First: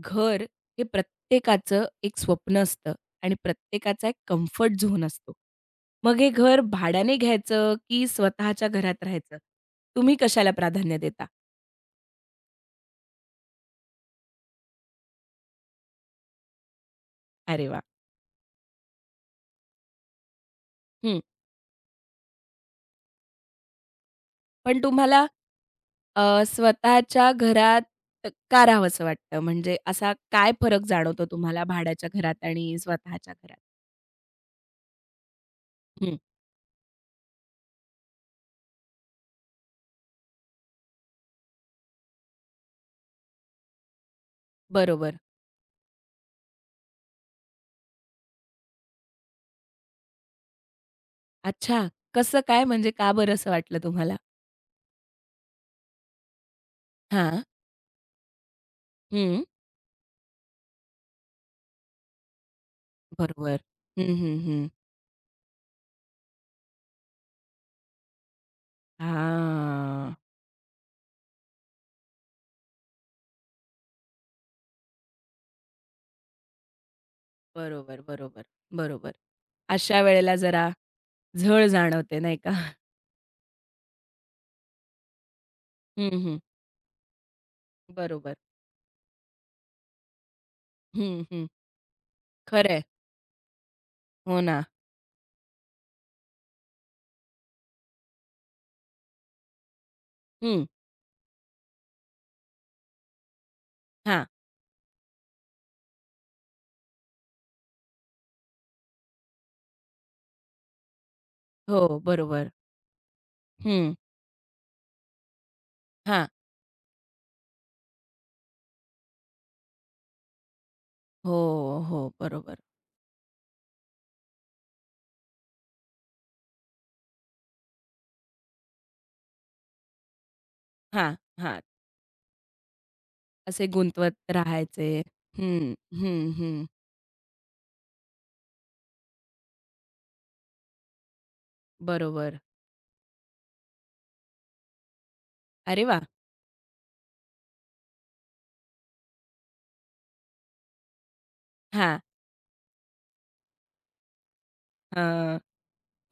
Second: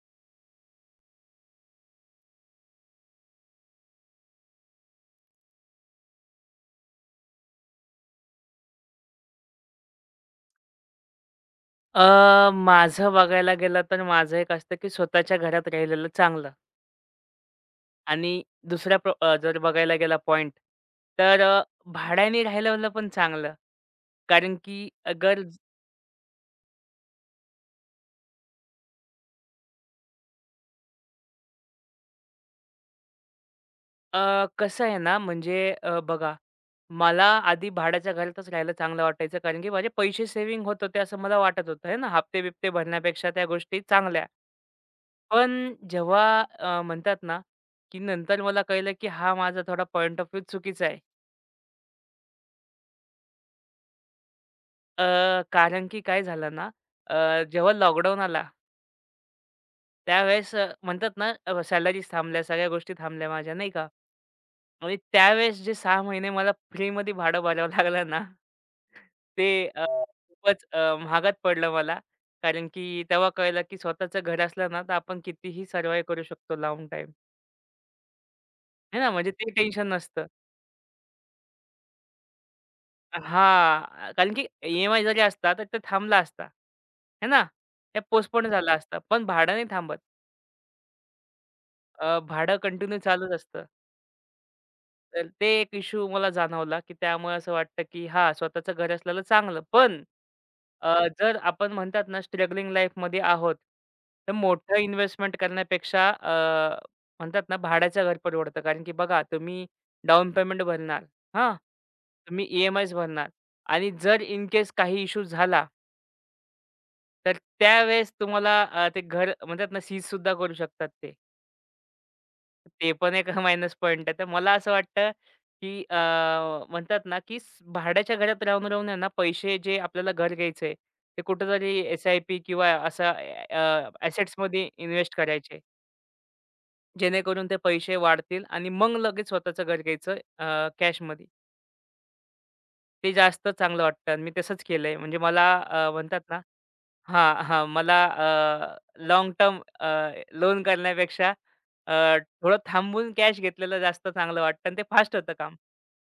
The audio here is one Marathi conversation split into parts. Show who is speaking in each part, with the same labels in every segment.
Speaker 1: घर हे प्रत्येकाचं एक स्वप्न असतं आणि प्रत्येकाचा एक कम्फर्ट झोन असतो. मग हे घर भाड्याने घ्यायचं की स्वतःच्या घरात राहायचं? तुम्ही कशाला प्राधान्य देता?
Speaker 2: माझं बघायला गेलं तर माझं एक असतं, की स्वतःच्या घरात राहिलेलं चांगलं.
Speaker 1: अरे वाह!
Speaker 2: आणि दुसऱ्या जर बघायला गेला पॉइंट
Speaker 1: हं.
Speaker 2: तर भाड्याने राहिलेलं पण चांगलं. कारण
Speaker 1: पण
Speaker 2: की
Speaker 1: तुम्हाला
Speaker 2: अगर
Speaker 1: स्वतःच्या घरात का राहावसं वाटतं? म्हणजे असा काय फरक जाणवतो तुम्हाला भाड्याच्या घरात आणि स्वतःच्या घरात?
Speaker 2: अ, कसं आहे ना, म्हणजे
Speaker 1: हं.
Speaker 2: बघा, मला आधी भाड्याच्या घरातच राहायला चांगलं वाटायचं. कारण की माझे पैसे सेव्हिंग होत होते असं मला वाटत होतं. आहे ना, हप्ते-बिप्ते भरण्यापेक्षा त्या गोष्टी चांगल्या.
Speaker 1: बरोबर.
Speaker 2: पण जेव्हा म्हणतात ना, की नंतर मला कळलं, की हा माझा थोडा पॉइंट ऑफ व्ह्यू चुकीचा आहे.
Speaker 1: अच्छा. कसं काय? म्हणजे का बरं असं वाटलं तुम्हाला?
Speaker 2: कारण की काय झालं ना,
Speaker 1: हां.
Speaker 2: जेव्हा लॉकडाऊन आला
Speaker 1: हं.
Speaker 2: त्यावेळेस म्हणतात ना, सॅलरीज थांबल्या, सगळ्या गोष्टी थांबल्या माझ्या
Speaker 1: बरोबर.
Speaker 2: नाही का.
Speaker 1: हं, हं, हं.
Speaker 2: आणि त्यावेळेस जे 6 महिने मला फ्रीमध्ये भाडं भरावं लागलं ना, ते
Speaker 1: हां.
Speaker 2: खूपच महागात पडलं मला. कारण की तेव्हा कळलं की स्वतःचं घर असलं ना, तर आपण कितीही सर्व्हाईव्ह करू शकतो लाँग टाईम.
Speaker 1: बरोबर, बरोबर,
Speaker 2: आहे ना,
Speaker 1: बरोबर.
Speaker 2: म्हणजे ते टेन्शन
Speaker 1: अशा
Speaker 2: नसतं.
Speaker 1: वेळेला जरा झळ जाणवते नाही का?
Speaker 2: हां, कारण की ई जरी असता तर ते
Speaker 1: हं,
Speaker 2: थांबला
Speaker 1: हं.
Speaker 2: असता. आहे ना, ते
Speaker 1: बरोबर.
Speaker 2: पोस्टपोन झाला असता. पण भाडं नाही थांबत.
Speaker 1: हं, हं.
Speaker 2: भाडं
Speaker 1: खरंय.
Speaker 2: कंटिन्यू चालूच असतं.
Speaker 1: हो ना.
Speaker 2: तर ते एक इश्यू मला जाणवला, की त्यामुळे असं वाटतं, की हा, स्वतःचं घर असलेलं चांगलं. पण
Speaker 1: हं.
Speaker 2: अ, जर आपण म्हणतात ना स्ट्रगलिंग लाईफमध्ये आहोत,
Speaker 1: हां.
Speaker 2: तर मोठं इन्व्हेस्टमेंट करण्यापेक्षा म्हणतात ना भाड्याचं घर परवडतं. कारण की बघा, तुम्ही डाउन पेमेंट भरणार, हां.
Speaker 1: हो,
Speaker 2: तुम्ही
Speaker 1: बरोबर.
Speaker 2: ई-एम-आयज भरणार आणि
Speaker 1: हं.
Speaker 2: जर इन केस काही इश्यू झाला,
Speaker 1: हां.
Speaker 2: तर त्यावेळेस तुम्हाला ते घर म्हणतात ना सीजसुद्धा करू शकतात ते.
Speaker 1: हो, हो. बरोबर.
Speaker 2: ते पण एक मायनस पॉइंट आहे. तर मला असं वाटतं, की म्हणतात ना, की भाड्याच्या घरात राहून राहून आहे ना, पैसे जे आपल्याला घर घ्यायचंय,
Speaker 1: हां,
Speaker 2: ते
Speaker 1: हां.
Speaker 2: कुठेतरी एस-आय-पी किंवा असा
Speaker 1: असे गुंतवत
Speaker 2: असेट्समध्ये
Speaker 1: राहायचे.
Speaker 2: इन्व्हेस्ट करायचे.
Speaker 1: हं, हं, हं.
Speaker 2: जेणेकरून ते पैसे वाढतील आणि मग लगेच स्वतःचं घर घ्यायचं कॅशमध्ये.
Speaker 1: बरोबर.
Speaker 2: ते जास्त चांगलं वाटतं आणि मी तसंच केलंय. म्हणजे मला
Speaker 1: अरे वाह!
Speaker 2: म्हणतात ना, हां, हां. मला टर्म लोन करण्यापेक्षा
Speaker 1: हां.
Speaker 2: थोडं थांबून कॅश घेतलेलं जास्त चांगलं वाटतं आणि ते फास्ट होतं
Speaker 1: अ,
Speaker 2: काम.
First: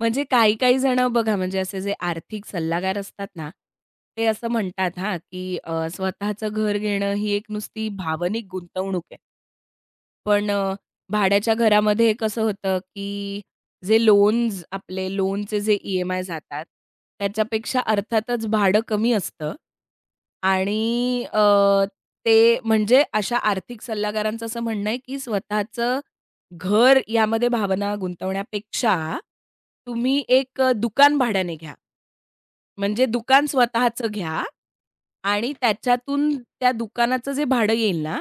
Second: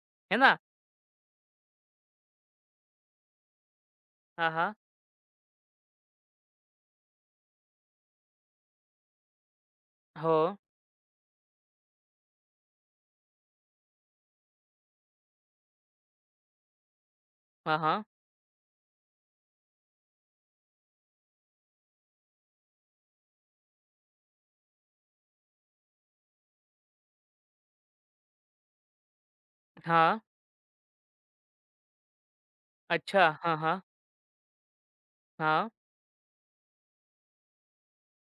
Speaker 1: म्हणजे
Speaker 2: हे ना?
Speaker 1: काही-काही जणं बघा म्हणजे असे जे आर्थिक सल्लागार असतात ना, ते असं
Speaker 2: हां, हां.
Speaker 1: म्हणतात हां, की स्वतःचं घर घेणं ही एक नुसती भावनिक गुंतवणूक आहे.
Speaker 2: हो.
Speaker 1: पण भाड्याच्या घरामध्ये कसं होतं, की जे लोन्स आपले लोनचे जे EMI जातात,
Speaker 2: हां,
Speaker 1: त्याच्यापेक्षा
Speaker 2: हां.
Speaker 1: अर्थातच भाडं कमी असतं आणि ते म्हणजे अशा आर्थिक सल्लागारांचं असं म्हणणं आहे, की स्वतःचं घर यामध्ये भावना गुंतवण्यापेक्षा
Speaker 2: हां.
Speaker 1: तुम्ही एक दुकान भाड्याने घ्या. म्हणजे
Speaker 2: अच्छा.
Speaker 1: दुकान
Speaker 2: हां, हां.
Speaker 1: स्वतःचं घ्या आणि
Speaker 2: हां.
Speaker 1: त्याच्यातून त्या दुकानाचं जे भाडं येईल ना,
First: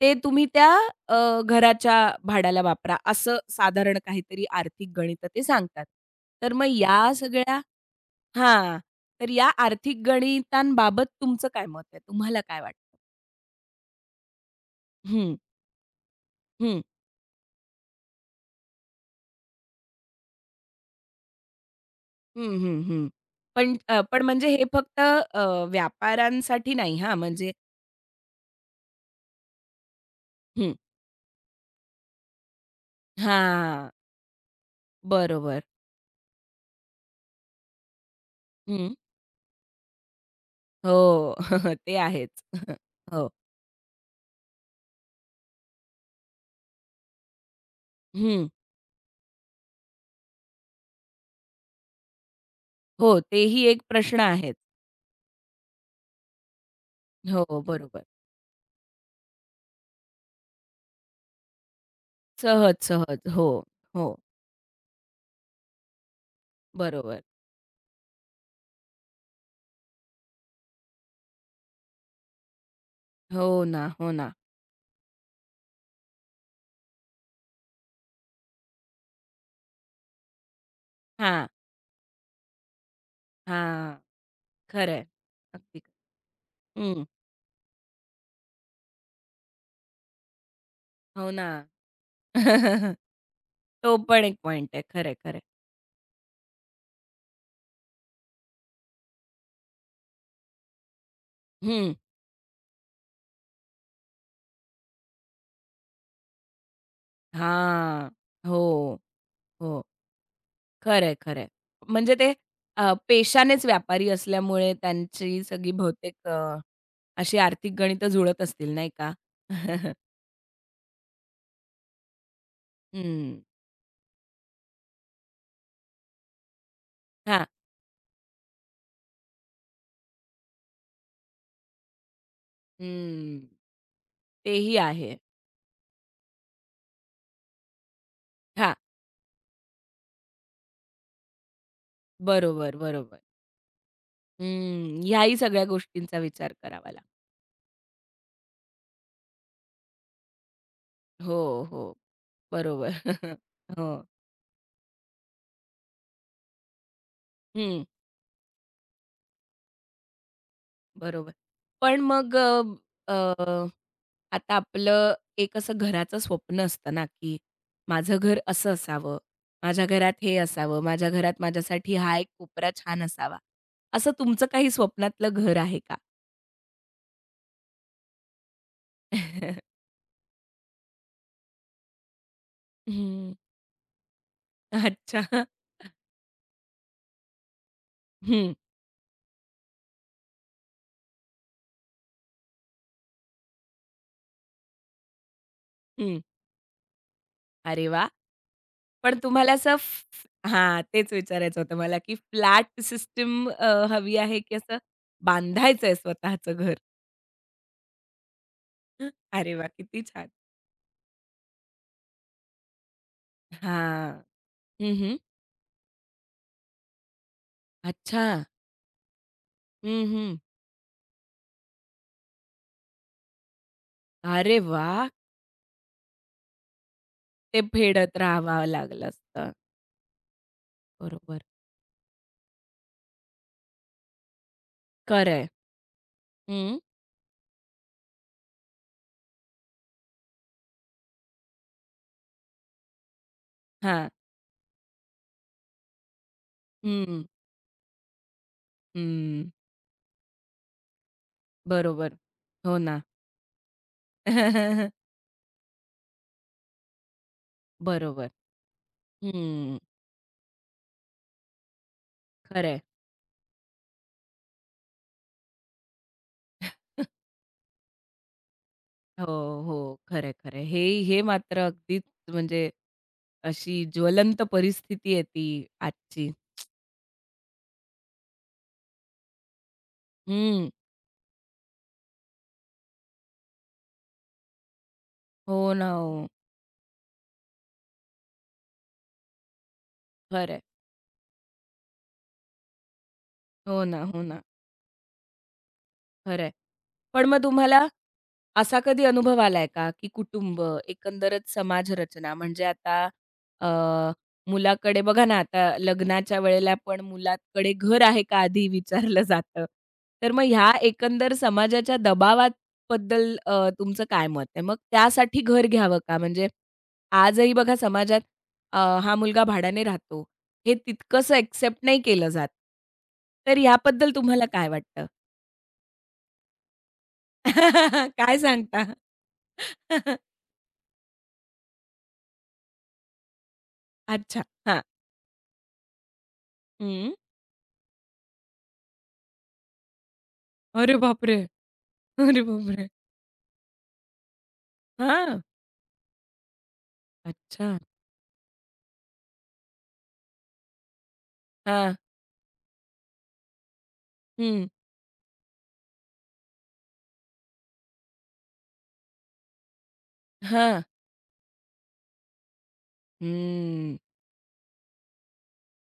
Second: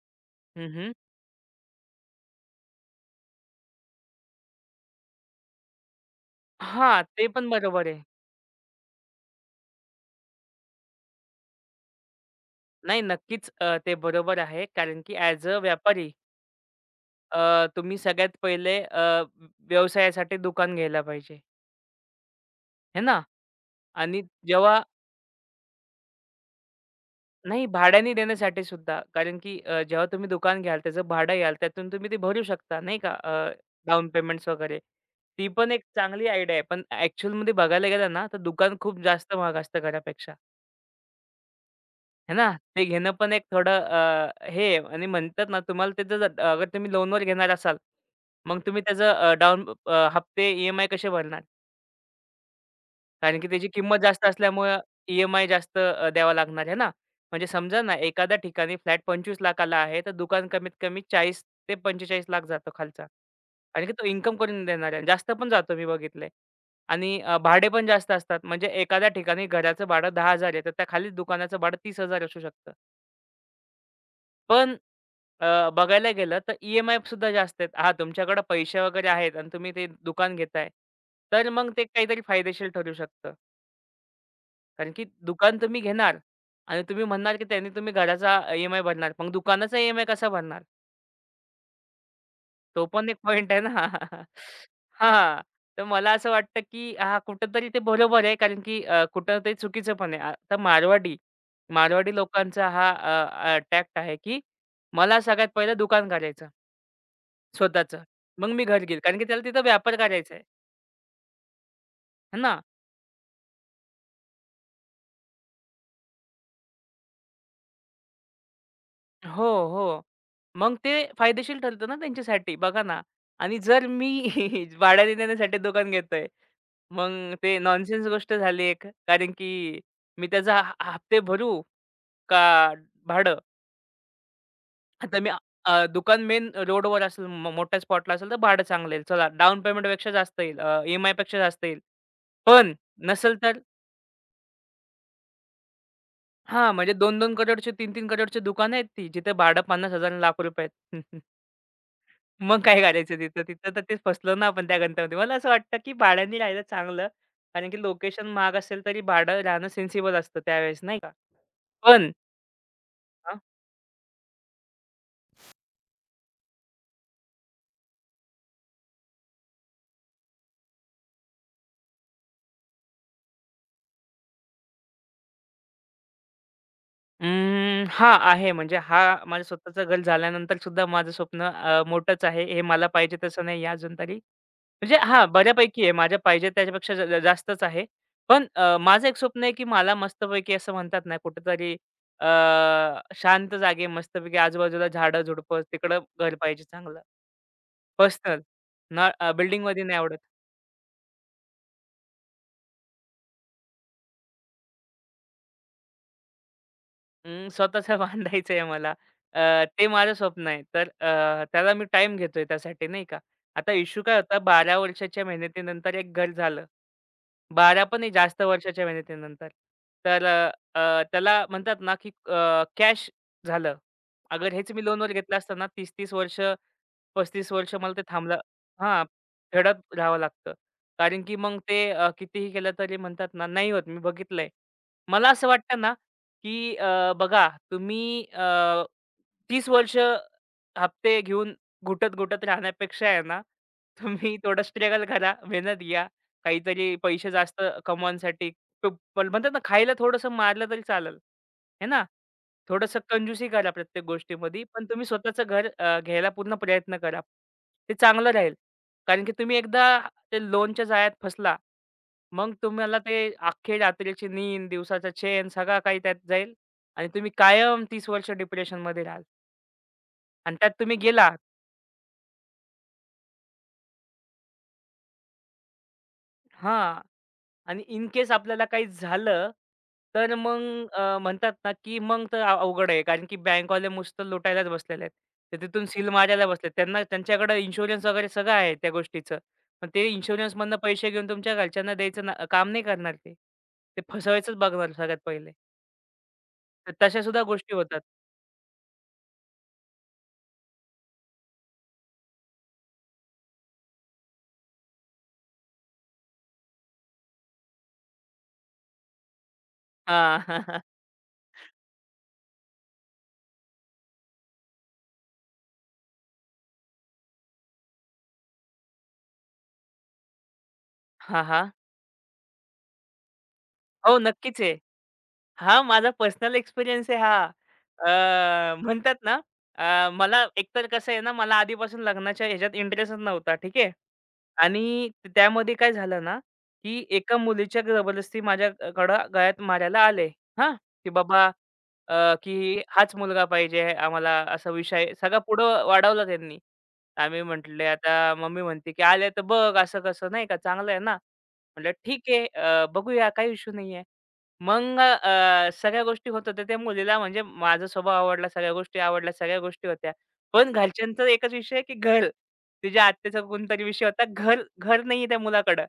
Speaker 1: ते तुम्ही
Speaker 2: हं,
Speaker 1: त्या
Speaker 2: हं.
Speaker 1: घराच्या भाड्याला वापरा, असं साधारण काहीतरी आर्थिक गणितं ते सांगतात. तर मग
Speaker 2: हां,
Speaker 1: या
Speaker 2: ते पण
Speaker 1: सगळ्या
Speaker 2: बरोबर आहे.
Speaker 1: हां. तर या आर्थिक गणितांबाबत तुमचं काय मत आहे? तुम्हाला काय वाटतं?
Speaker 2: नाही, नक्कीच ते बरोबर आहे, कारण की
Speaker 1: हं,
Speaker 2: ॲज अ व्यापारी,
Speaker 1: हं,
Speaker 2: तुम्ही सगळ्यात पहिले व्यवसायासाठी दुकान घ्यायला पाहिजे.
Speaker 1: हं, हं,
Speaker 2: हे
Speaker 1: हं.
Speaker 2: ना?
Speaker 1: पण
Speaker 2: आणि
Speaker 1: पण म्हणजे हे
Speaker 2: जेव्हा
Speaker 1: फक्त व्यापाऱ्यांसाठी नाही हां, म्हणजे
Speaker 2: नाही, भाड्याने देण्यासाठी सुद्धा. कारण की जेव्हा तुम्ही दुकान
Speaker 1: हं.
Speaker 2: घ्याल, त्याचं भाडं घ्याल, त्यातून तुम्ही ते भरू शकता नाही का,
Speaker 1: हां.
Speaker 2: डाउन पेमेंट्स वगैरे. ती
Speaker 1: बरोबर.
Speaker 2: पण एक चांगली आयडिया आहे. पण ॲक्चुअलमध्ये बघायला गेलं ना, तर दुकान
Speaker 1: हं.
Speaker 2: खूप जास्त महाग असतं घरापेक्षा,
Speaker 1: हो. ते
Speaker 2: है
Speaker 1: आहेच.
Speaker 2: ना? ते घेणं
Speaker 1: हो.
Speaker 2: पण एक थोडं हे आहे. आणि म्हणतात ना, तुम्हाला त्याचं जर अगर तुम्ही लोनवर घेणार असाल,
Speaker 1: हं.
Speaker 2: मग तुम्ही त्याचं हप्ते ई-एम-आय कसे भरणार?
Speaker 1: हो,
Speaker 2: कारण की
Speaker 1: तेही
Speaker 2: त्याची
Speaker 1: एक
Speaker 2: किंमत
Speaker 1: प्रश्न
Speaker 2: जास्त
Speaker 1: आहेच.
Speaker 2: असल्यामुळे ई-एम-आय जास्त द्यावा लागणार आहे ना. म्हणजे
Speaker 1: हो,
Speaker 2: समजा ना,
Speaker 1: बरोबर.
Speaker 2: एखाद्या ठिकाणी फ्लॅट 25,00,000 ला आहे, तर दुकान कमीत कमी 40 ते 45,00,000 जातो
Speaker 1: सहज,
Speaker 2: खालचा.
Speaker 1: सहज. हो,
Speaker 2: कारण की तो
Speaker 1: हो.
Speaker 2: इन्कम करून देणार आहे. जास्त पण जातो, मी बघितलंय. आणि
Speaker 1: बरोबर.
Speaker 2: भाडे पण जास्त असतात. म्हणजे एखाद्या ठिकाणी घराचं भाडं 10,000 आहे, तर त्या खाली दुकानाचं भाडं 30,000 असू शकतं.
Speaker 1: हो ना, हो ना.
Speaker 2: पण बघायला गेलं तर ई-एम-आय सुद्धा जास्त आहेत. हां, तुमच्याकडे पैसे वगैरे आहेत आणि तुम्ही ते दुकान घेताय,
Speaker 1: हां,
Speaker 2: तर मग ते काहीतरी फायदेशीर ठरू शकतं.
Speaker 1: हां. खरं
Speaker 2: कारण
Speaker 1: आहे.
Speaker 2: की दुकान
Speaker 1: अगदी.
Speaker 2: तुम्ही घेणार आणि
Speaker 1: हं.
Speaker 2: तुम्ही म्हणणार की त्याने तुम्ही घराचा ई भरणार. मग दुकानाचा ई कसा भरणार?
Speaker 1: हो ना.
Speaker 2: तो पण एक पॉइंट आहे ना.
Speaker 1: तो पण एक पॉइंट आहे. खरं आहे, खरं
Speaker 2: हां.
Speaker 1: आहे.
Speaker 2: तर मला असं वाटतं की हां, कुठेतरी ते बरोबर आहे, कारण की कुठेतरी चुकीचं पण आहे. आता मारवाडी लोकांचा हा टॅक्ट आहे की मला सगळ्यात पहिलं दुकान काढायचं स्वतःचं. मग मी घर
Speaker 1: हो,
Speaker 2: घेईल. कारण की त्याला तिथं
Speaker 1: हो.
Speaker 2: व्यापार करायचा आहे.
Speaker 1: खरं आहे, म्हणजे ते
Speaker 2: है ना?
Speaker 1: पेशानेच व्यापारी असल्यामुळे त्यांची सगळी बहुतेक अशी आर्थिक गणितं जुळत असतील नाही का?
Speaker 2: हो, हो. मग ते फायदेशीर ठरतं ना त्यांच्यासाठी, बघा ना.
Speaker 1: हं.
Speaker 2: आणि जर मी भाड्याने देण्यासाठी दुकान घेतोय, मग
Speaker 1: हां.
Speaker 2: ते नॉनसेन्स गोष्ट झाली एक. कारण की मी त्याचा हप्ते भरू का भाडं?
Speaker 1: हं. तेही आहे.
Speaker 2: आता मी दुकान मेन रोडवर असेल, मोठ्या स्पॉटला असेल तर भाडं
Speaker 1: हां.
Speaker 2: चांगलं येईल. चला, डाउन पेमेंटपेक्षा जास्त येईल, ई जास्त येईल. पण
Speaker 1: बरोबर, बरोबर.
Speaker 2: नसेल तर
Speaker 1: हं. ह्याही सगळ्या गोष्टींचा विचार
Speaker 2: हां,
Speaker 1: करावा
Speaker 2: म्हणजे
Speaker 1: लागतो.
Speaker 2: 2-2 करोडची, 3-3 करोडची दुकानं आहेत ती, जिथे भाडं ₹50,000 आणि लाख रुपये आहेत.
Speaker 1: हो, हो.
Speaker 2: मग काय
Speaker 1: बरोबर.
Speaker 2: करायचं तिथं? तिथं तर
Speaker 1: हो.
Speaker 2: ते फसलो ना आपण त्या गंतामध्ये. मला असं वाटतं, की भाड्याने राहिलं चांगलं. कारण की
Speaker 1: हं.
Speaker 2: लोकेशन महाग असेल तरी भाडं राहणं सेन्सिबल असतं त्यावेळेस नाही का.
Speaker 1: बरोबर. पण
Speaker 2: पण
Speaker 1: मग अ,
Speaker 2: हां.
Speaker 1: अ, आता आपलं एक असं घराचं स्वप्न असतं ना, की माझं घर असं असावं, माझ्या घरात हे असावं, माझ्या घरात माझ्यासाठी हा एक कोपरा छान असावा. असं तुमचं काही स्वप्नातलं घर आहे का?
Speaker 2: अं, हां, आहे, म्हणजे हा, माझं स्वतःचं घर झाल्यानंतर सुद्धा माझं स्वप्न मोठंच आहे. हे मला पाहिजे
Speaker 1: हं.
Speaker 2: तसं नाही आहे अजून तरी. म्हणजे
Speaker 1: अच्छा.
Speaker 2: हां, बऱ्यापैकी आहे. माझ्या पाहिजे त्याच्यापेक्षा ज ज जास्तच आहे. पण
Speaker 1: हं,
Speaker 2: माझं एक स्वप्न आहे, की मला मस्तपैकी असं म्हणतात ना कुठेतरी अ, शांत जागी मस्तपैकी आजूबाजूला झाडं-झुडपं तिकडं
Speaker 1: हं.
Speaker 2: घर पाहिजे चांगलं.
Speaker 1: अरे वाह!
Speaker 2: पर्सनल. ना
Speaker 1: पण तुम्हाला असं
Speaker 2: बिल्डिंगमध्ये नाही आवडत.
Speaker 1: फ हां, तेच विचारायचं होतं मला, की फ्लॅट सिस्टम हवी आहे, की असं बांधायचंय स्वतःचं घर?
Speaker 2: अं, स्वतःचं बांधायचं आहे मला.
Speaker 1: अरे वाह!
Speaker 2: ते
Speaker 1: किती
Speaker 2: माझं
Speaker 1: छान.
Speaker 2: स्वप्न आहे. तर त्याला मी टाईम घेतोय त्यासाठी नाही का. आता इश्यू काय
Speaker 1: हां.
Speaker 2: होता, 12
Speaker 1: हं, हं.
Speaker 2: वर्षाच्या मेहनतीनंतर एक घर झालं. 12 पण नाही,
Speaker 1: अच्छा.
Speaker 2: जास्त वर्षाच्या मेहनतीनंतर.
Speaker 1: हं,
Speaker 2: तर
Speaker 1: हं.
Speaker 2: अ, अ, त्याला म्हणतात ना, की कॅश झालं. अगर
Speaker 1: अरे
Speaker 2: हेच मी
Speaker 1: वाह!
Speaker 2: लोनवर घेतलं असतं ना, 30-30 वर्ष 35
Speaker 1: ते
Speaker 2: वर्ष मला ते
Speaker 1: फेडत
Speaker 2: थांबलं,
Speaker 1: राहावं
Speaker 2: हां,
Speaker 1: लागलं असतं.
Speaker 2: खेळत राहावं लागतं. कारण की
Speaker 1: बरोबर.
Speaker 2: मग ते कितीही केलं तरी म्हणतात ना, नाही होत, मी बघितलंय.
Speaker 1: खरं
Speaker 2: मला
Speaker 1: आहे.
Speaker 2: असं वाटतं ना, की
Speaker 1: हं.
Speaker 2: बघा तुम्ही 30 वर्ष हप्ते घेऊन घुटत-घुटत राहण्यापेक्षा आहे ना,
Speaker 1: हां.
Speaker 2: तुम्ही थोडं स्ट्रगल करा, मेहनत घ्या, काहीतरी
Speaker 1: हं,
Speaker 2: पैसे जास्त कमवण्यासाठी. प पण म्हणतात ना, खायला थोडंसं मारलं तरी चालेल. आहे ना?
Speaker 1: बरोबर. हो ना.
Speaker 2: थोडंसं कंजूसी करा प्रत्येक गोष्टीमध्ये, पण तुम्ही स्वतःचं घर घ्यायला पूर्ण प्रयत्न करा. ते
Speaker 1: बरोबर.
Speaker 2: चांगलं राहील. कारण की तुम्ही
Speaker 1: हं.
Speaker 2: एकदा ते लोनच्या जाळ्यात फसला, मग
Speaker 1: खरं
Speaker 2: तुम्हाला ते अख्खी रात्रीची नींद, दिवसाचा चैन सगळा काही त्यात जाईल आणि तुम्ही कायम 30 वर्ष डिप्रेशनमध्ये राहाल
Speaker 1: हो, हो. खरंय,
Speaker 2: आणि
Speaker 1: खरंय.
Speaker 2: त्यात
Speaker 1: हे
Speaker 2: तुम्ही
Speaker 1: हे
Speaker 2: गेला,
Speaker 1: मात्र अगदीच म्हणजे अशी ज्वलंत परिस्थिती आहे ती आजची.
Speaker 2: हां. आणि इन केस आपल्याला काही झालं, तर मग
Speaker 1: हं.
Speaker 2: म्हणतात ना, की मग तर अवघड आहे. कारण की बँकवाले नुसतं लुटायलाच बसलेले आहेत.
Speaker 1: हो
Speaker 2: ते तिथून
Speaker 1: ना,
Speaker 2: सील
Speaker 1: हो.
Speaker 2: मारायला बसले, त्यांना त्यांच्याकडे इन्शुरन्स वगैरे सगळं आहे त्या गोष्टीचं. पण ते
Speaker 1: खरंय.
Speaker 2: इन्शुरन्समधनं पैसे घेऊन तुमच्या घरच्यांना द्यायचं ना, काम नाही करणार ते.
Speaker 1: हो ना,
Speaker 2: ते
Speaker 1: हो ना.
Speaker 2: फसवायचंच बघणार सगळ्यात पहिले.
Speaker 1: खरंय.
Speaker 2: तर तशा
Speaker 1: पण
Speaker 2: सुद्धा
Speaker 1: मग
Speaker 2: गोष्टी
Speaker 1: तुम्हाला
Speaker 2: होतात.
Speaker 1: असा कधी अनुभव आलाय का, की कुटुंब, एकंदरच समाज रचना म्हणजे आता अ, मुलाकडे बघा ना, आता लग्नाच्या वेळेला पण मुलाकडे घर आहे का आधी विचारलं जातं. तर
Speaker 2: हां.
Speaker 1: मग ह्या
Speaker 2: हां,
Speaker 1: एकंदर समाजाच्या दबावाबद्दल तुमचं काय मत आहे? मग त्यासाठी घर घ्यावं का? म्हणजे आजही बघा समाजात अ, हा मुलगा भाड्याने राहतो. हे तितकंसं
Speaker 2: हां.
Speaker 1: एक्सेप्ट नाही केलं जात. तर याबद्दल
Speaker 2: हो,
Speaker 1: तुम्हाला
Speaker 2: नक्कीच
Speaker 1: काय
Speaker 2: आहे.
Speaker 1: वाटतं?
Speaker 2: हां, माझा पर्सनल एक्सपिरियन्स आहे हा.
Speaker 1: काय सांगता?
Speaker 2: म्हणतात ना, मला एकतर कसं आहे ना, मला आधीपासून लग्नाच्या ह्याच्यात इंटरेस्टच नव्हता, ठीक आहे.
Speaker 1: अच्छा. हां.
Speaker 2: आणि त्यामध्ये काय झालं ना, की
Speaker 1: हं.
Speaker 2: एका मुलीच्या जबरदस्ती माझ्याकडं गळ्यात मारायला आले, हां.
Speaker 1: अरे
Speaker 2: की
Speaker 1: बापरे!
Speaker 2: बाबा, अ,
Speaker 1: अरे
Speaker 2: की
Speaker 1: बापरे!
Speaker 2: हाच मुलगा पाहिजे आम्हाला, असा विषय सगळा
Speaker 1: हां.
Speaker 2: पुढं वाढवला त्यांनी. आम्ही
Speaker 1: अच्छा.
Speaker 2: म्हटले, आता मम्मी म्हणते, की "आले तर बघ असं कसं, नाही का चांगलं आहे ना?" म्हटलं,
Speaker 1: हां.
Speaker 2: "ठीक आहे बघूया, काही इश्यू नाहीये."
Speaker 1: हं.
Speaker 2: मग सगळ्या गोष्टी होत होत्या. त्या मुलीला म्हणजे माझा स्वभाव आवडला, सगळ्या गोष्टी आवडल्या, सगळ्या गोष्टी होत्या. पण
Speaker 1: हां.
Speaker 2: घरच्यांचा एकच विषय, की घर. तिच्या आत्याचा कोणतरी
Speaker 1: हं.
Speaker 2: विषय होता. घर घर नाहीये त्या मुलाकडं.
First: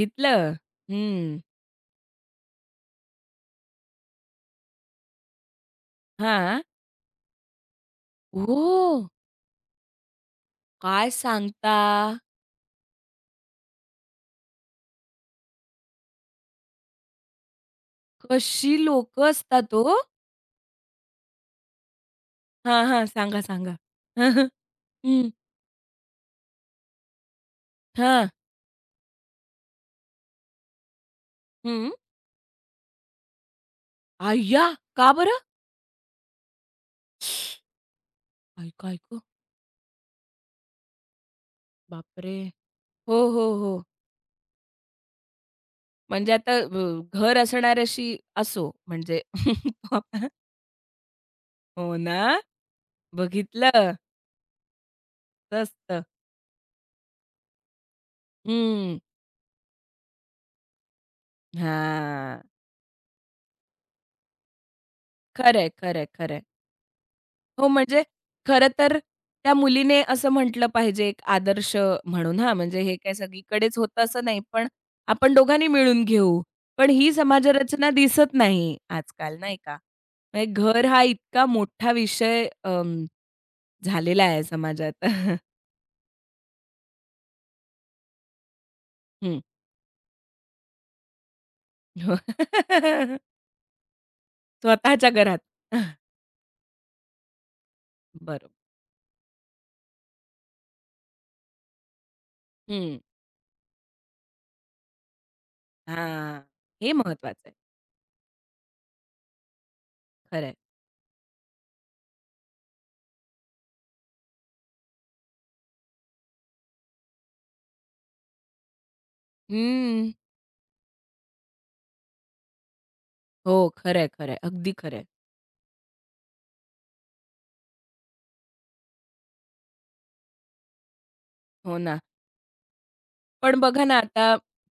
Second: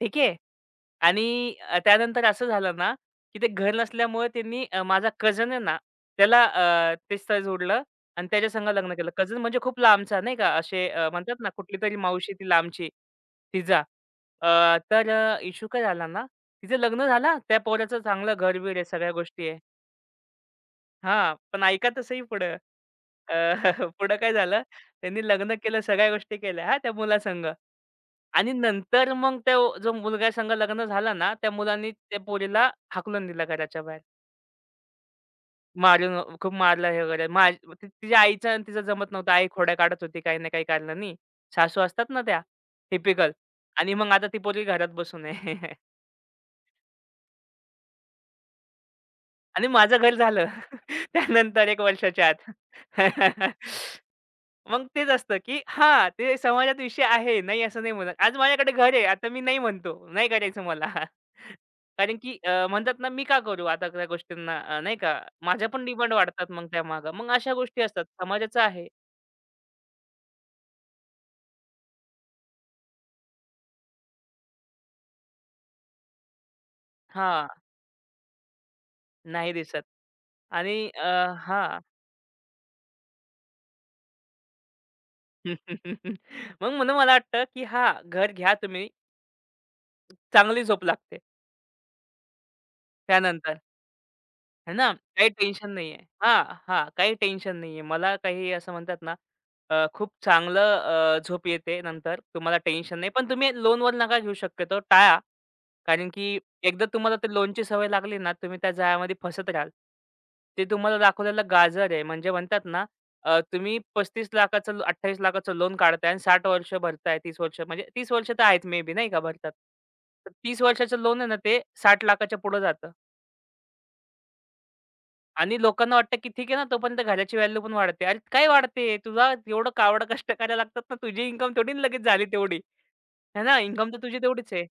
Speaker 2: ठीक आहे.
Speaker 1: हं.
Speaker 2: आणि त्यानंतर असं झालं ना, की ते घर नसल्यामुळे त्यांनी माझा कझन आहे ना, त्याला
Speaker 1: हां.
Speaker 2: ते स्थळ जोडलं आणि त्याच्या संग लग्न
Speaker 1: ओह!
Speaker 2: केलं. कझन म्हणजे खूप लांबचा नाही का, असे
Speaker 1: काय
Speaker 2: म्हणतात ना,
Speaker 1: सांगता?
Speaker 2: कुठलीतरी मावशी ती लांबची, तिचा. अ, तर अ, काय झाला ना, तिचं लग्न झाला, त्या पोराचं चांगलं
Speaker 1: कशी
Speaker 2: घर-बीर आहे, सगळ्या
Speaker 1: लोकं
Speaker 2: गोष्टी आहे.
Speaker 1: असतात ओ?
Speaker 2: हां, पण ऐका तर पुढं.
Speaker 1: हां, हां.
Speaker 2: अ,
Speaker 1: सांगा, सांगा.
Speaker 2: पुढं काय झालं, त्यांनी
Speaker 1: हं.
Speaker 2: लग्न केलं, सगळ्या गोष्टी केल्या, हां, त्या मुलासंग.
Speaker 1: हां.
Speaker 2: आणि नंतर मग तो जो मुलगा संग लग्न झाला ना, त्या
Speaker 1: हं.
Speaker 2: मुलांनी त्या पोरीला हाकलून दिलं घराच्या बाहेर.
Speaker 1: अय्या! का बरं?
Speaker 2: मारून खूप मारलं हे वगैरे. तिच्या आईचं आणि
Speaker 1: आई
Speaker 2: तिचं जमत
Speaker 1: गं,
Speaker 2: नव्हतं. आई खोड्या काढत होती काही ना काही कारणानी. सासू असतात ना
Speaker 1: बापरे!
Speaker 2: त्या
Speaker 1: हो,
Speaker 2: टिपिकल.
Speaker 1: हो, हो.
Speaker 2: आणि मग आता ती पोरगी घरात बसून आहे.
Speaker 1: म्हणजे आता घर असणाऱ्याशी असो म्हणजे
Speaker 2: आणि माझं घर झालं. त्यानंतर एक
Speaker 1: हो ना?
Speaker 2: वर्षाच्या आत.
Speaker 1: बघितलं.
Speaker 2: मग तेच असतं, की
Speaker 1: असतं.
Speaker 2: हां, ते समाजात विषय आहे. नाही असं नाही म्हणत. आज माझ्याकडे घर
Speaker 1: हं.
Speaker 2: आहे. आता मी नाही म्हणतो. नाही करायचं मला. कारण की
Speaker 1: हां.
Speaker 2: म्हणतात ना, मी का करू आता त्या गोष्टींना नाही का?
Speaker 1: खरंय,
Speaker 2: माझ्या पण
Speaker 1: खरंय,
Speaker 2: डिमांड
Speaker 1: खरंय.
Speaker 2: वाढतात मग त्यामागं. मग अशा
Speaker 1: हो,
Speaker 2: गोष्टी
Speaker 1: म्हणजे
Speaker 2: असतात. समाजाचं
Speaker 1: खरं
Speaker 2: आहे.
Speaker 1: तर त्या मुलीने असं म्हटलं पाहिजे एक आदर्श म्हणून हां, म्हणजे हे काय सगळीकडेच होतं असं नाही, पण आपण दोघांनी मिळून घेऊ. पण ही
Speaker 2: हां,
Speaker 1: समाजरचना दिसत नाही आजकाल
Speaker 2: नाही
Speaker 1: नाही का?
Speaker 2: दिसत.
Speaker 1: म्हणजे
Speaker 2: आणि
Speaker 1: घर हा इतका
Speaker 2: हां.
Speaker 1: मोठा विषय अं, झालेला आहे समाजात.
Speaker 2: मग म्हणून मला वाटतं, की हां, घर घ्या तुम्ही.
Speaker 1: हं.
Speaker 2: चांगली झोप लागते
Speaker 1: हो.
Speaker 2: त्यानंतर. है ना,
Speaker 1: स्वतःच्या
Speaker 2: काही
Speaker 1: घरात.
Speaker 2: टेन्शन नाहीये. हां, हां. काही टेन्शन नाहीये. मला
Speaker 1: बरोबर.
Speaker 2: काही असं म्हणतात ना, खूप चांगलं झोप येते नंतर. तुम्हाला
Speaker 1: हं.
Speaker 2: टेन्शन नाही. पण तुम्ही लोनवर नका घेऊ, शक्यतो टाळा. कारण की
Speaker 1: हां.
Speaker 2: एकदा
Speaker 1: हे
Speaker 2: तुम्हाला ते
Speaker 1: महत्वाचं आहे.
Speaker 2: लोनची सवय लागली ना, तुम्ही त्या जाळ्यामध्ये फसत राहाल.
Speaker 1: खरंय.
Speaker 2: ते तुम्हाला दाखवलेलं गाजर आहे. म्हणजे म्हणतात ना, तुम्ही 35,00,000चं 28,00,000चं लोन काढताय आणि 60 वर्ष भरताय, 30 वर्ष म्हणजे 30 वर्ष तर आहेत मे बी, नाही का भरतात.
Speaker 1: हं.
Speaker 2: तर 30 वर्षाचं लोन आहे ना, ते 60,00,000च्या पुढे जातं.
Speaker 1: हो, खरंय, खरंय. अगदी खरंय.
Speaker 2: आणि लोकांना वाटतं की ठीक आहे ना, तोपर्यंत घराची व्हॅल्यू पण वाढते. अरे, काय वाढते? तुझा एवढं कावडं कष्ट करायला लागतात ना, तुझी इन्कम थोडी
Speaker 1: हो
Speaker 2: ना
Speaker 1: ना.
Speaker 2: लगेच झाली तेवढी. आहे ना,
Speaker 1: पण बघा
Speaker 2: इन्कम
Speaker 1: ना,
Speaker 2: तर तुझी
Speaker 1: आता
Speaker 2: तेवढीच आहे.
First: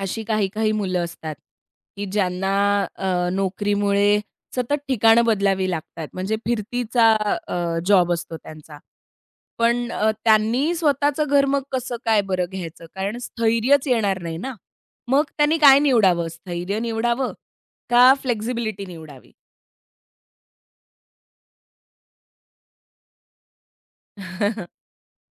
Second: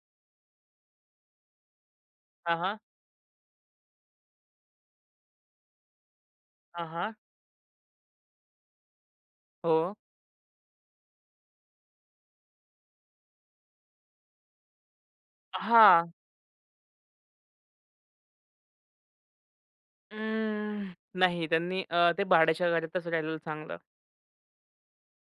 Speaker 1: अशी काही-काही मुलं असतात, की ज्यांना
Speaker 2: हां, हां.
Speaker 1: नोकरीमुळे सतत ठिकाणं बदलावी लागतात. म्हणजे
Speaker 2: हां, हां.
Speaker 1: फिरतीचा जॉब असतो त्यांचा.
Speaker 2: हो.
Speaker 1: पण त्यांनी स्वतःचं घर मग कसं काय बरं घ्यायचं? कारण स्थैर्यच येणार नाही ना. मग त्यांनी काय
Speaker 2: हां.
Speaker 1: निवडावं? स्थैर्य निवडावं का फ्लेक्सिबिलिटी निवडावी?
Speaker 2: अं, नाही, त्यांनी ते भाड्याच्या घरातच राहिलेलं चांगलं.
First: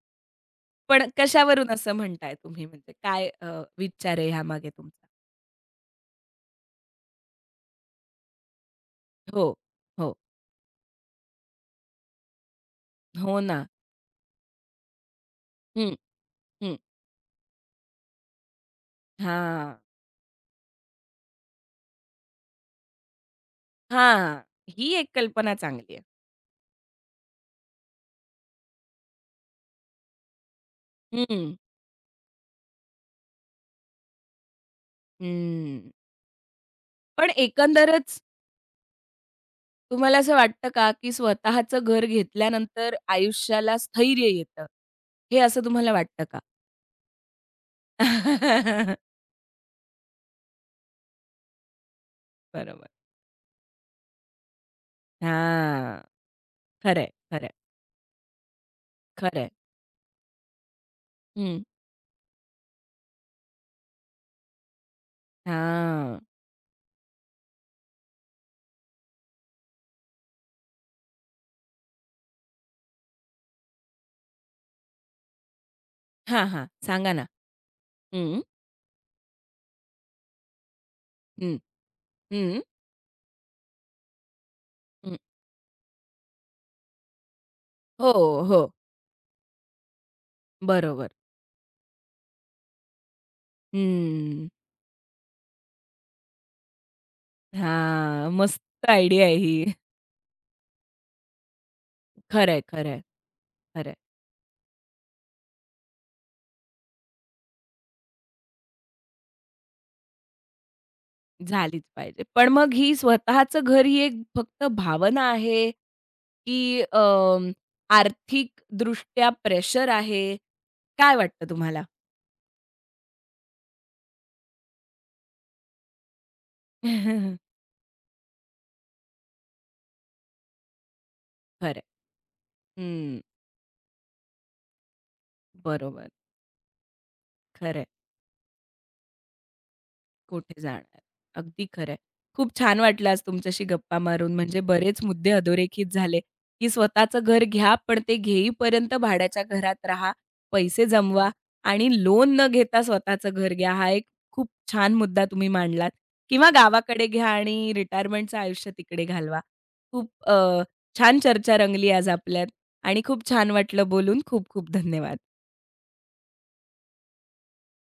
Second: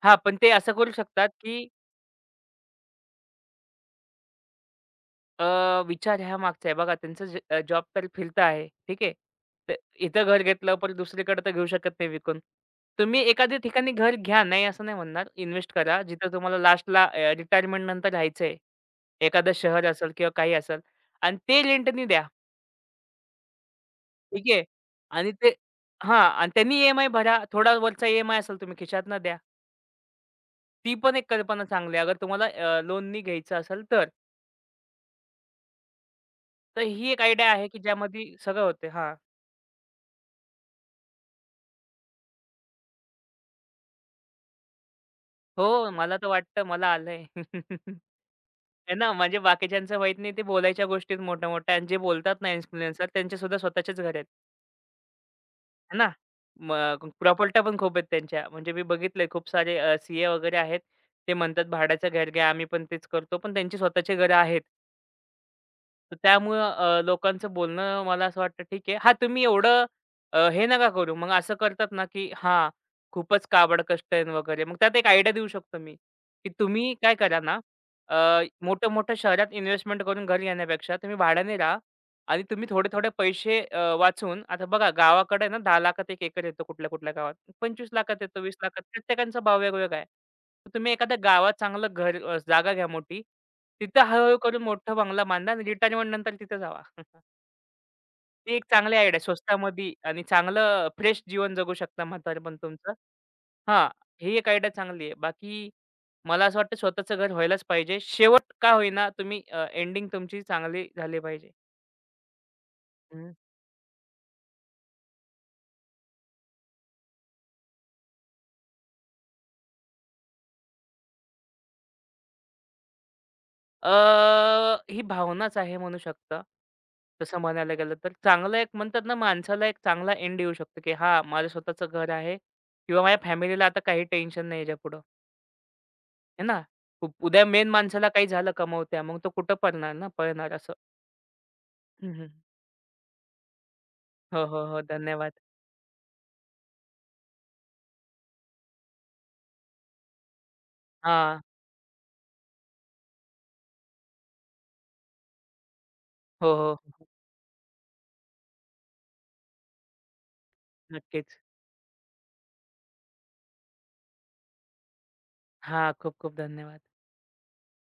Speaker 2: हां, पण ते असं करू
Speaker 1: पण
Speaker 2: शकतात की
Speaker 1: कशावरून असं म्हणताय तुम्ही? म्हणजे काय विचार आहे ह्यामागे तुमचा?
Speaker 2: अ, विचार ह्या मागचा आहे, बघा त्यांचं जॉब तर फिरता आहे, ठीक आहे.
Speaker 1: हो,
Speaker 2: तर
Speaker 1: हो.
Speaker 2: इथं घर घेतलं पण दुसरीकडे तर घेऊ शकत नाही विकून. तुम्ही
Speaker 1: हो
Speaker 2: एखाद्या
Speaker 1: ना.
Speaker 2: ठिकाणी घर घ्या, नाही असं नाही म्हणणार. इन्व्हेस्ट
Speaker 1: हं,
Speaker 2: करा जिथं तुम्हाला
Speaker 1: हं.
Speaker 2: लास्टला रिटायरमेंटनंतर राहायचंय. एखादं
Speaker 1: हां,
Speaker 2: शहर असेल किंवा काही असेल आणि ते रेंटनी द्या,
Speaker 1: हां.
Speaker 2: ठीक आहे.
Speaker 1: ही एक
Speaker 2: आणि
Speaker 1: कल्पना
Speaker 2: ते
Speaker 1: चांगली आहे.
Speaker 2: हां, आणि त्यांनी ई भरा. थोडा वरचा ई असेल तुम्ही खिशातनं द्या. ती पण एक
Speaker 1: हं,
Speaker 2: कल्पना चांगली आहे. अगर तुम्हाला लोननी घ्यायचं असेल तर.
Speaker 1: हं.
Speaker 2: तर ही एक
Speaker 1: पण
Speaker 2: आयडिया आहे की
Speaker 1: एकंदरच
Speaker 2: ज्यामध्ये सगळं होते. हां.
Speaker 1: तुम्हाला असं वाटतं का, की स्वतःचं घर घेतल्यानंतर आयुष्याला स्थैर्य येतं, हे असं
Speaker 2: हो,
Speaker 1: तुम्हाला
Speaker 2: मला
Speaker 1: वाटतं
Speaker 2: तर
Speaker 1: का?
Speaker 2: वाटतं मला आलंय. है ना, म्हणजे बाकीच्यांचं माहीत नाही, ते बोलायच्या गोष्टीत मोठ्या-मोठ्या आणि जे बोलतात ना
Speaker 1: बरोबर.
Speaker 2: इन्फ्लुएन्सर, त्यांचे सुद्धा स्वतःचेच घर आहेत. आहे
Speaker 1: हां.
Speaker 2: ना. मग
Speaker 1: खरंय, खरंय,
Speaker 2: प्रॉपर्ट्या पण खूप आहेत त्यांच्या. म्हणजे मी बघितलंय,
Speaker 1: खरंय.
Speaker 2: खूप सारे सी-ए वगैरे आहेत. ते
Speaker 1: हं.
Speaker 2: म्हणतात भाड्याचं घर घ्या, आम्ही पण तेच करतो. पण त्यांची स्वतःची घरं आहेत. तर
Speaker 1: हां.
Speaker 2: त्यामुळं लोकांचं बोलणं, मला असं वाटतं ठीक आहे. हां, तुम्ही एवढं हे नका करू. मग असं करतात ना, की हां, खूपच काबड कष्ट आहे न वगैरे. मग त्यात एक आयडिया देऊ शकतो मी,
Speaker 1: हां,
Speaker 2: की
Speaker 1: हां.
Speaker 2: तुम्ही
Speaker 1: सांगा
Speaker 2: काय
Speaker 1: ना?
Speaker 2: करा ना,
Speaker 1: हं.
Speaker 2: मोठ्या-मोठ्या शहरात इन्व्हेस्टमेंट करून घरी येण्यापेक्षा तुम्ही
Speaker 1: हं,
Speaker 2: भाड्याने राहा आणि
Speaker 1: हं.
Speaker 2: तुम्ही थोडे-थोडे पैसे वाचून, आता बघा
Speaker 1: हं.
Speaker 2: गावाकडे ना, 10 लाखात 1 एकर येतो कुठल्या-कुठल्या गावात. 25
Speaker 1: हो,
Speaker 2: लाखात येतो, 20
Speaker 1: हो.
Speaker 2: लाखात, प्रत्येकांचा भाव वेगवेगळा आहे. तर तुम्ही
Speaker 1: बरोबर.
Speaker 2: एखाद्या गावात चांगलं घर जागा घ्या मोठी. तिथं हळू-हळू
Speaker 1: हं.
Speaker 2: करून मोठा बंगला बांधा आणि रिटायरमेंट नंतर तिथं जावा.
Speaker 1: हां.
Speaker 2: ती
Speaker 1: मस्त
Speaker 2: एक चांगली आयडिया आहे.
Speaker 1: आयडिया आहे ही.
Speaker 2: स्वस्तामध्ये आणि चांगलं फ्रेश जीवन जगू शकता म्हातारपण
Speaker 1: खरंय,
Speaker 2: तुमचं.
Speaker 1: खरंय,
Speaker 2: हां,
Speaker 1: खरंय.
Speaker 2: ही एक आयडिया चांगली आहे. बाकी मला असं वाटतं स्वतःचं घर व्हायलाच पाहिजे. शेवट का होईना, तुम्ही एंडिंग तुमची चांगली झाली पाहिजे.
Speaker 1: झालीच पाहिजे. पण मग ही
Speaker 2: हं.
Speaker 1: स्वतःचं घर ही एक फक्त भावना आहे, की अं, आर्थिकदृष्ट्या प्रेशर आहे? काय वाटतं तुम्हाला?
Speaker 2: अ, ही भावनाच आहे म्हणू शकता.
Speaker 1: खरंय.
Speaker 2: तसं म्हणायला गेलं तर चांगलं एक, म्हणतात ना, माणसाला एक चांगला एंड येऊ शकतो, की हां, माझं
Speaker 1: खरंय.
Speaker 2: स्वतःचं घर आहे किंवा माझ्या
Speaker 1: हं.
Speaker 2: फॅमिलीला आता काही टेन्शन नाही याच्यापुढं,
Speaker 1: बरोबर.
Speaker 2: आहे ना. उद्या मेन
Speaker 1: खरंय.
Speaker 2: माणसाला काही झालं कमवत्या, मग तो कुठं पळणार ना, पळणार
Speaker 1: कुठे
Speaker 2: असं.
Speaker 1: जाणार? अगदी खरं आहे.
Speaker 2: हं, हं.
Speaker 1: खूप छान वाटलं आज तुमच्याशी गप्पा मारून.
Speaker 2: हो,
Speaker 1: म्हणजे
Speaker 2: हो, हो.
Speaker 1: बरेच मुद्दे
Speaker 2: धन्यवाद.
Speaker 1: अधोरेखित झाले, की स्वतःचं घर घ्या, पण ते घेईपर्यंत भाड्याच्या घरात राहा, पैसे जमवा
Speaker 2: हां.
Speaker 1: आणि लोन न घेता स्वतःचं घर घ्या. हा एक खूप छान मुद्दा तुम्ही मांडलात किंवा
Speaker 2: हो, हो.
Speaker 1: गावाकडे घ्या आणि रिटायरमेंटचं आयुष्य तिकडे घालवा. खूप छान
Speaker 2: नक्कीच.
Speaker 1: चर्चा रंगली आज आपल्यात आणि खूप छान वाटलं बोलून. खूप खूप धन्यवाद.
Speaker 2: हां, खूप खूप धन्यवाद.